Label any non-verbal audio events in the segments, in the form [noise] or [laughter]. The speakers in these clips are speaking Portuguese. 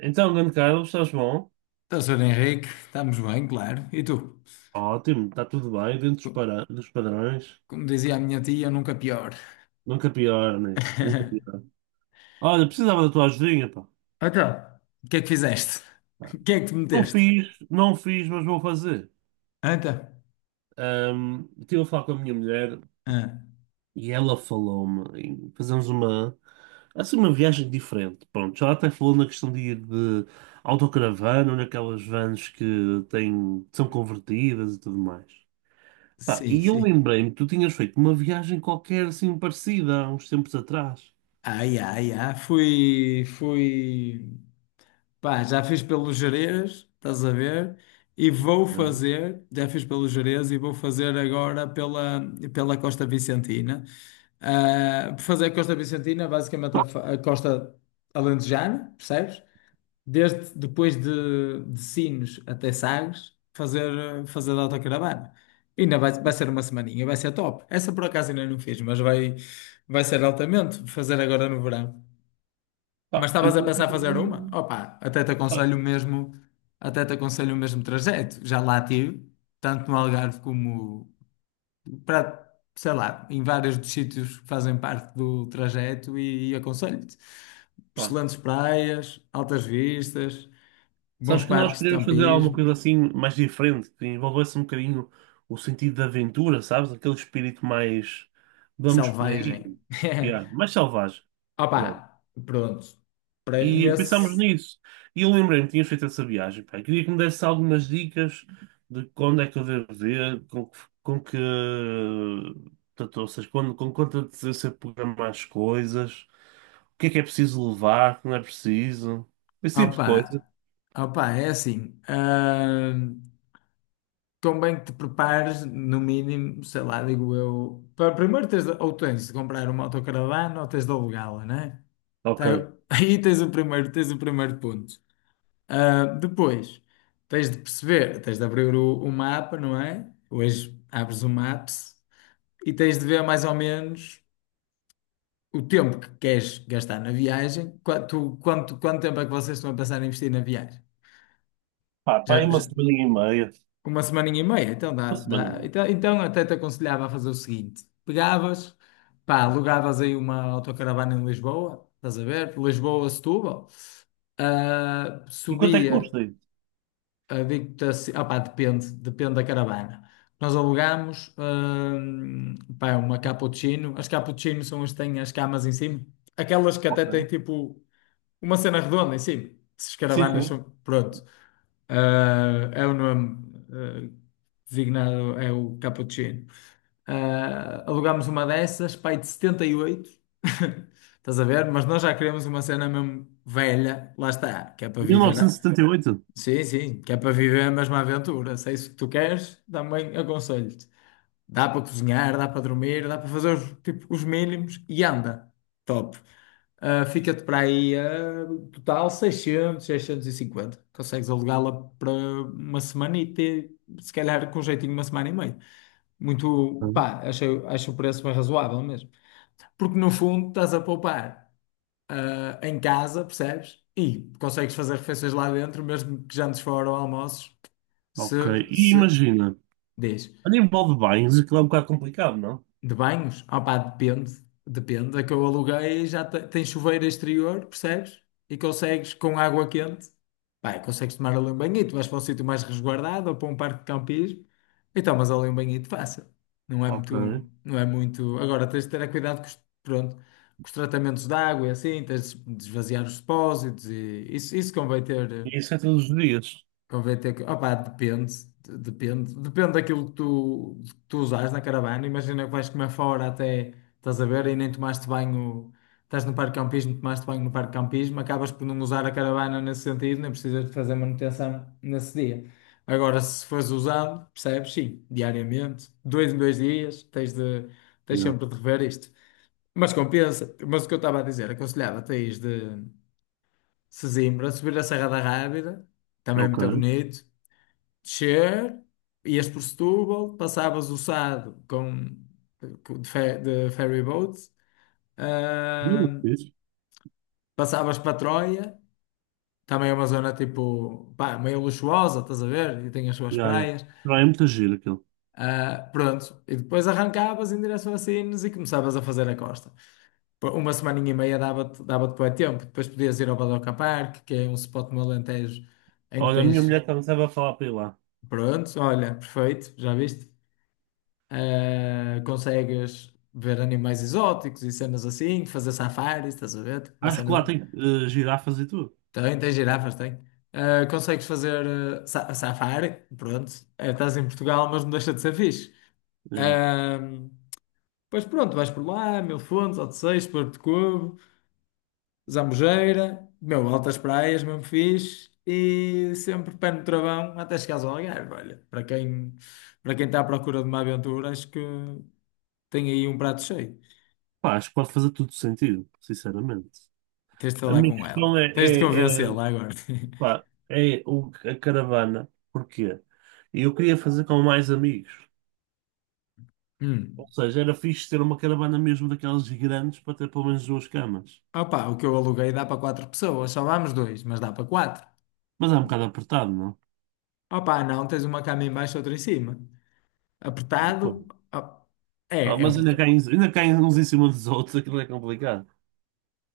Então, grande Carlos, estás bom? Então, Sr. Henrique, estamos bem, claro. E tu? Ótimo, está tudo bem, dentro Co- dos padrões. Como dizia a minha tia, nunca pior. Nunca pior, né? Nunca pior. [laughs] Olha, precisava da tua ajudinha, pá. Então, o que é que fizeste? [laughs] O que é que te Não meteste? fiz, não fiz, mas vou fazer. Então, Estive a falar com a minha mulher ah, e ela falou-me em fazermos assim, uma viagem diferente. Pronto, já até falou na questão de ir de autocaravana, ou naquelas vans que têm, são convertidas e tudo mais. Pá, sim, e eu sim. lembrei-me que tu tinhas feito uma viagem qualquer assim parecida há uns tempos atrás. Ai, ai, ai, fui, pá, já fiz pelos Gerês, estás a ver? E vou Né? fazer, já fiz pelos Gerês e vou fazer agora pela Costa Vicentina. Ah, fazer a Costa Vicentina, basicamente a Costa Alentejana, percebes? Desde depois de Sines até Sagres, fazer de autocaravana. Ainda vai ser uma semaninha, vai ser top. Essa por acaso ainda não fiz, mas vai ser altamente fazer agora no verão. Mas Pá, eu estavas a por pensar acaso, fazer uma? Opa, até te pá, aconselho o mesmo, até te aconselho o mesmo trajeto. Já lá tive, tanto no Algarve como para, sei lá, em vários dos sítios que fazem parte do trajeto e aconselho-te. pá, Excelentes praias, altas vistas, Sabes bons que nós parques de queríamos fazer alguma campismo, coisa assim mais diferente, que envolvesse um bocadinho o sentido da aventura, sabes? Aquele espírito mais vamos por selvagem. aí, [laughs] yeah, mais selvagem. Pronto. Opa, pronto. Para, E pensámos nesse. nisso. E eu lembrei-me que tinhas feito essa viagem, pá. Queria que me desse algumas dicas de quando é que eu devo ver, com, que- com que. Portanto, ou seja, quando, com quanta antecedência programar as coisas, o que é preciso levar, o que não é preciso, esse tipo de coisa. Opa, opa, é assim. Convém que te prepares, no mínimo, sei lá, digo eu. Para, primeiro tens de, ou tens de comprar uma autocaravana ou tens de alugá-la, né? Tá, Ok. [laughs] Aí tens o primeiro ponto. Ah, depois, tens de perceber, tens de abrir o mapa, não é? Hoje abres o Maps e tens de ver mais ou menos o tempo que queres gastar na viagem. Quanto tempo é que vocês estão a pensar em investir na viagem? Pá, pá, aí Já, uma já- semana e meia. uma semaninha e meia, então dá, Uma semana e dá. meia. Então, até te aconselhava a fazer o seguinte: pegavas, pá, alugavas aí uma autocaravana em Lisboa, estás a ver? Lisboa, Setúbal. Ah, E quanto é que subia. custa isso? Ah, digo-te assim, pá, depende da caravana. Nós alugámos, pá, uma cappuccino. As cappuccinos são as que têm as camas em cima. Aquelas que até Ok. têm tipo uma cena redonda em cima. Se Sim, escaravanas sim. são. Pronto. Ah, é o nome designado, é o cappuccino. Ah, alugámos uma dessas, pai de 78. [laughs] Estás a ver? Mas nós já queremos uma cena mesmo velha, lá está, que é para viver. 1978? Sim, sim, que é para viver a mesma aventura. Se é isso que tu queres, também aconselho-te. Dá para cozinhar, dá para dormir, dá para fazer os, tipo, os mínimos e anda. Top. Ah, fica-te para aí, total 600, 650. Consegues alugá-la para uma semana e ter, se calhar, com jeitinho, uma semana e meia. Muito, pá, acho o preço bem razoável mesmo. Porque no fundo estás a poupar, em casa, percebes? E consegues fazer refeições lá dentro, mesmo que jantes fora ou almoços, se, Ok. E se, imagina, diz. a nível de bens, aquilo é um bocado complicado, não? De banhos? Ah pá, depende. Depende. A que eu aluguei já tem chuveiro exterior, percebes? E consegues com água quente. Pá, e consegues tomar ali um banhito. Vais para um sítio mais resguardado ou para um parque de campismo e tomas ali um banhito fácil. Não é Ok. muito. Não é muito. Agora tens de ter cuidado com os, pronto, com os tratamentos de água e assim. Tens de esvaziar os depósitos e isso convém ter. E isso é todos os dias. Convém ter que. Opá, depende, depende. Depende daquilo que tu usares na caravana. Imagina que vais comer fora até estás a ver e nem tomaste banho. Estás no parque de campismo, tomaste banho no parque de campismo, acabas por não usar a caravana nesse sentido, nem precisas de fazer manutenção nesse dia. Agora, se fores usado, percebes? Sim, diariamente, dois em dois dias, tens de, tens Yeah. sempre de rever isto. Mas compensa. Mas o que eu estava a dizer, aconselhava-te a ir de Sesimbra, subir a Serra da Rábida, também é Ok. muito bonito descer, ias por Setúbal, passavas o Sado de ferry boat, Muito ah, fixe. passavas para Troia, também é uma zona tipo, pá, meio luxuosa, estás a ver? E tem as suas Yeah, yeah. praias. Não, é muito giro aquilo. Ah, pronto, e depois arrancavas em direção a Sines e começavas a fazer a costa. Por uma semaninha e meia dava-te bué tempo. Depois podias ir ao Badoca Park, que é um spot no Alentejo em que Olha, a minha tens. mulher também estava a falar para ir lá. Pronto, olha, perfeito, já viste? Consegues ver animais exóticos e cenas assim, fazer safaris, estás a ver? Uma Acho que lá cena. tem girafas e tudo. Tem, girafas, tem. Consegues fazer safari, pronto. Estás em Portugal, mas não deixa de ser fixe. Yeah. Ahm, pois pronto, vais por lá, Mil Fontes, Odeceias, Porto de Covo, Zambujeira, meu, altas praias, mesmo fixe, e sempre pé no travão até chegares ao Algarve. Olha, para quem está à procura de uma aventura, acho que tem aí um prato cheio. Pá, acho que pode fazer tudo sentido, sinceramente. Tens de A falar minha com questão ela. é, Tens de é, é, convencê-la agora. pá, [laughs] é a caravana. Porquê? Eu queria fazer com mais amigos. Hum. Ou seja, era fixe ter uma caravana mesmo daquelas grandes para ter pelo menos duas camas. Opa, o que eu aluguei dá para quatro pessoas, só vamos dois, mas dá para quatro. Mas é um bocado apertado, não? Opa, não, tens uma cama em baixo, outra em cima. Apertado, op- Ah, é mas um boca-. Ainda caem uns em cima dos outros, aquilo é complicado.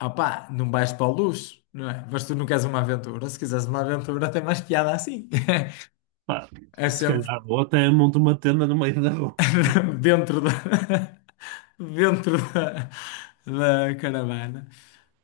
Opa, não vais para o luxo, não é? Mas tu não queres uma aventura. Se quiseres uma aventura, tem mais piada assim. [laughs] Pá, É se sempre calhar ou até monto uma tenda no meio da rua. [laughs] dentro da, [laughs] dentro da caravana.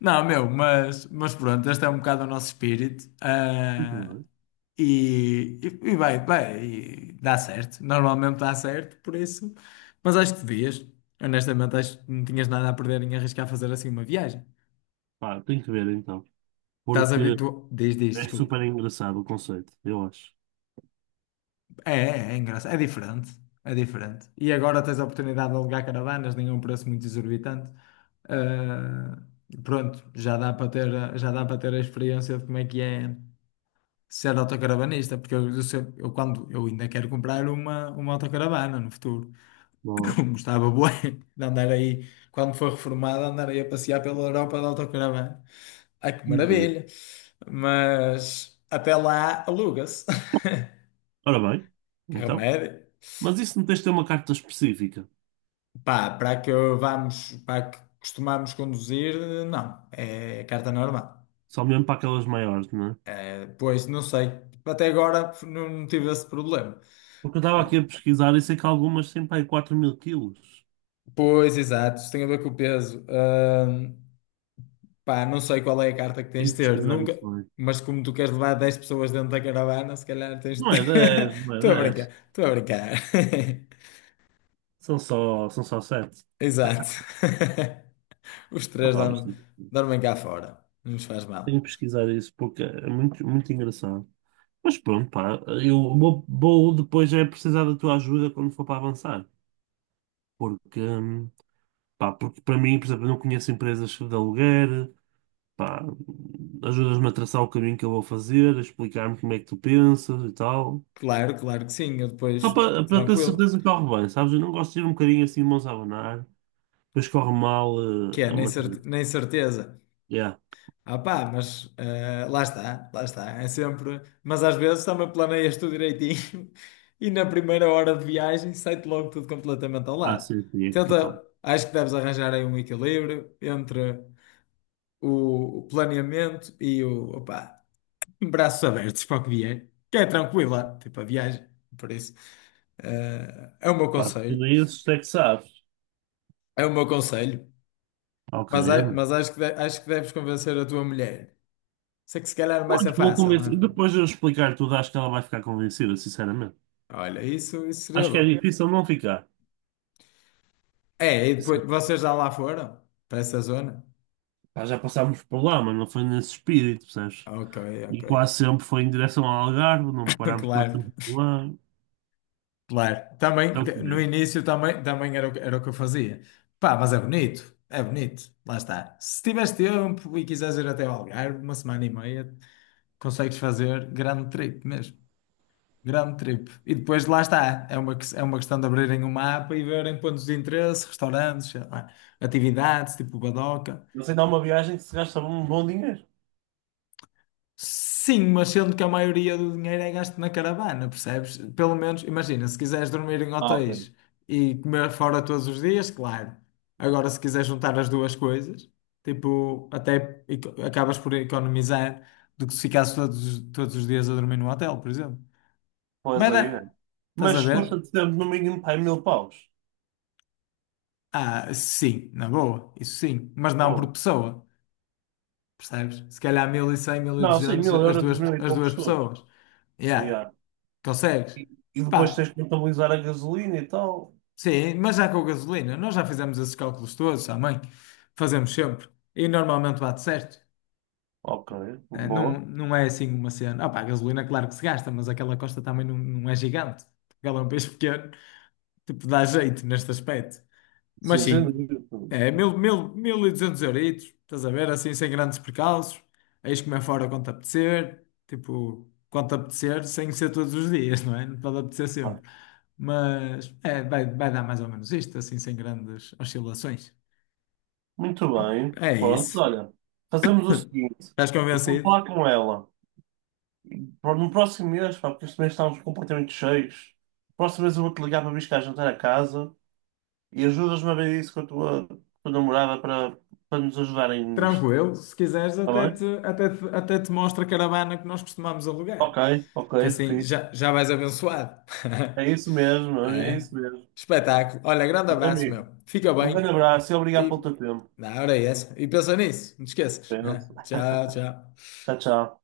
Não, meu, mas pronto, este é um bocado o nosso espírito. E tudo, Ah, né? E, e, e vai, e dá certo. Normalmente dá certo, por isso. Mas acho que devias. Honestamente, acho que não tinhas nada a perder em arriscar fazer assim uma viagem. Pá, tem que ver então. Estás Porque habituado. Diz, diz, é desculpa. super engraçado o conceito, eu acho. É, é, é engraçado. É diferente. É diferente. E agora tens a oportunidade de alugar caravanas, nem a um preço muito exorbitante. Ah, pronto, já dá para ter, já dá para ter a experiência de como é que é ser autocaravanista, porque eu quando eu ainda quero comprar uma autocaravana no futuro. Não. [laughs] Gostava bué de andar aí, quando for reformado, andar aí a passear pela Europa de autocaravana. Ai, que É? Hum. maravilha! Mas até lá aluga-se. [laughs] Ora bem, Que então. remédio. Mas isso não tens de ter uma carta específica. Pá, para que vamos, para que costumamos conduzir, não. É carta normal. Só mesmo para aquelas maiores, não é? É, pois, não sei. Até agora não tive esse problema. Porque eu estava aqui a pesquisar e sei que algumas têm para aí 4 mil quilos. Pois, exato. Isso tem a ver com o peso. Pá, não sei qual é a carta que tens Tenho que de ter, pesquisar isso nunca, bem. mas como tu queres levar 10 pessoas dentro da caravana, se calhar tens Não de. é dez [laughs] não Estou a é brincar, dez estou a brincar. [laughs] são só, são só sete. Exato. [laughs] Os três Opá, mas dormem, dormem cá fora, não nos faz tenho mal. que pesquisar isso porque é muito, muito engraçado. Mas pronto, pá, vou depois é precisar da tua ajuda quando for para avançar. Porque, pá, porque para mim, por exemplo, eu não conheço empresas de aluguer, pá, ajudas-me a traçar o caminho que eu vou fazer, a explicar-me como é que tu pensas e tal. Claro, claro que sim, eu depois, Para ter tranquilo, certeza que corre bem, sabes? Eu não gosto de ir um bocadinho assim, mãos a abanar, depois corre mal, que é, é nem, uma coisa. cer- nem certeza. Yeah. Ah pá, mas lá está, é sempre. Mas às vezes também planeias tudo direitinho [laughs] e na primeira hora de viagem sai-te logo tudo completamente ao Ah, lado. sim, sim, é capaz. Tenta, acho que deves arranjar aí um equilíbrio entre o planeamento e o, opá, braços abertos para o que vier, que é tranquila, tipo a viagem, por isso. eh, é o meu Pá, tudo conselho, isso é que sabes. é o meu conselho, Ok, mas, é a- mesmo. mas acho que, de- acho que deves convencer a tua mulher. Sei que se calhar não Eu vai ser vou fácil, não convencer. E é? depois de eu explicar tudo, acho que ela vai ficar convencida, sinceramente. Olha, isso seria Acho que é bom. difícil não ficar. É, e depois vocês já lá foram? Para essa zona? Pá, já passámos por lá, mas não foi nesse espírito, percebes? Ok, ok. E quase sempre foi em direção ao Algarve, não [laughs] parámos quase Claro, sempre por lá. claro. É Também, o que é. no início também era, era o que eu fazia. Pá, mas é bonito, é bonito. Lá está. Se tiveres tempo e quiseres ir até ao Algarve, uma semana e meia, consegues fazer grande trip mesmo. Grande trip. E depois lá está. É uma questão de abrirem o mapa e verem pontos de interesse, restaurantes, sei lá, atividades, tipo Badoca. Mas ainda há uma viagem que se gasta um bom dinheiro. Sim, mas sendo que a maioria do dinheiro é gasto na caravana, percebes? Pelo menos, imagina, se quiseres dormir em Ah, ok. hotéis e comer fora todos os dias, claro. Agora, se quiseres juntar as duas coisas, tipo, acabas por economizar do que se ficasses todos os dias a dormir num hotel, por exemplo. Pois Mas, aí é. Estás a Mas ver? custa-te sempre no mínimo pá, mil paus. Ah, sim, na boa, isso sim, mas não por Oh. pessoa, percebes? Se calhar 1100, mil e Não, sim, duzentos mil as euros, duas, mil e as duas poucos todos. pessoas. Yeah, Yeah. consegues. E, e depois tens Pá, que contabilizar a gasolina e tal. sim, mas já com gasolina. Nós já fizemos esses cálculos todos, à mãe. Fazemos sempre. E normalmente bate certo. Ok, É, não, boa. não é assim uma cena. Ah, pá, a gasolina, claro que se gasta, mas aquela costa também não, não é gigante. Portugal é um país pequeno. Tipo, dá jeito neste aspecto. Mas Sim, sem sim, dúvida. é 1200 euritos, estás a ver? Assim, sem grandes percalços. Eis comer fora quando te apetecer, tipo, quando te apetecer, sem ser todos os dias, não é? Não pode apetecer sempre. Vai. Mas é, vai dar mais ou menos isto, assim, sem grandes oscilações. Muito bem. É Pronto, isso. olha, fazemos o seguinte. Estás Eu vou convencido? falar com ela. No próximo mês, pá, porque este mês estamos completamente cheios. No próximo mês eu vou-te ligar para vir cá jantar a casa e ajudas-me a ver isso com a tua namorada para nos ajudarem nisto. Tranquilo, se quiseres, Está até te, bem? até te, até te mostro a caravana que nós costumamos alugar. Ok, ok, Que assim fixe. já, já vais abençoado. É [laughs] isso mesmo, é É. isso mesmo. Espetáculo. Olha, grande Tá bem, abraço, amigo. meu. Fica Um bem. grande abraço e obrigado pelo E teu tempo. na hora é essa. E pensa nisso, não te esqueças. Apenas. [laughs] Tchau, tchau. Tchau, tchau.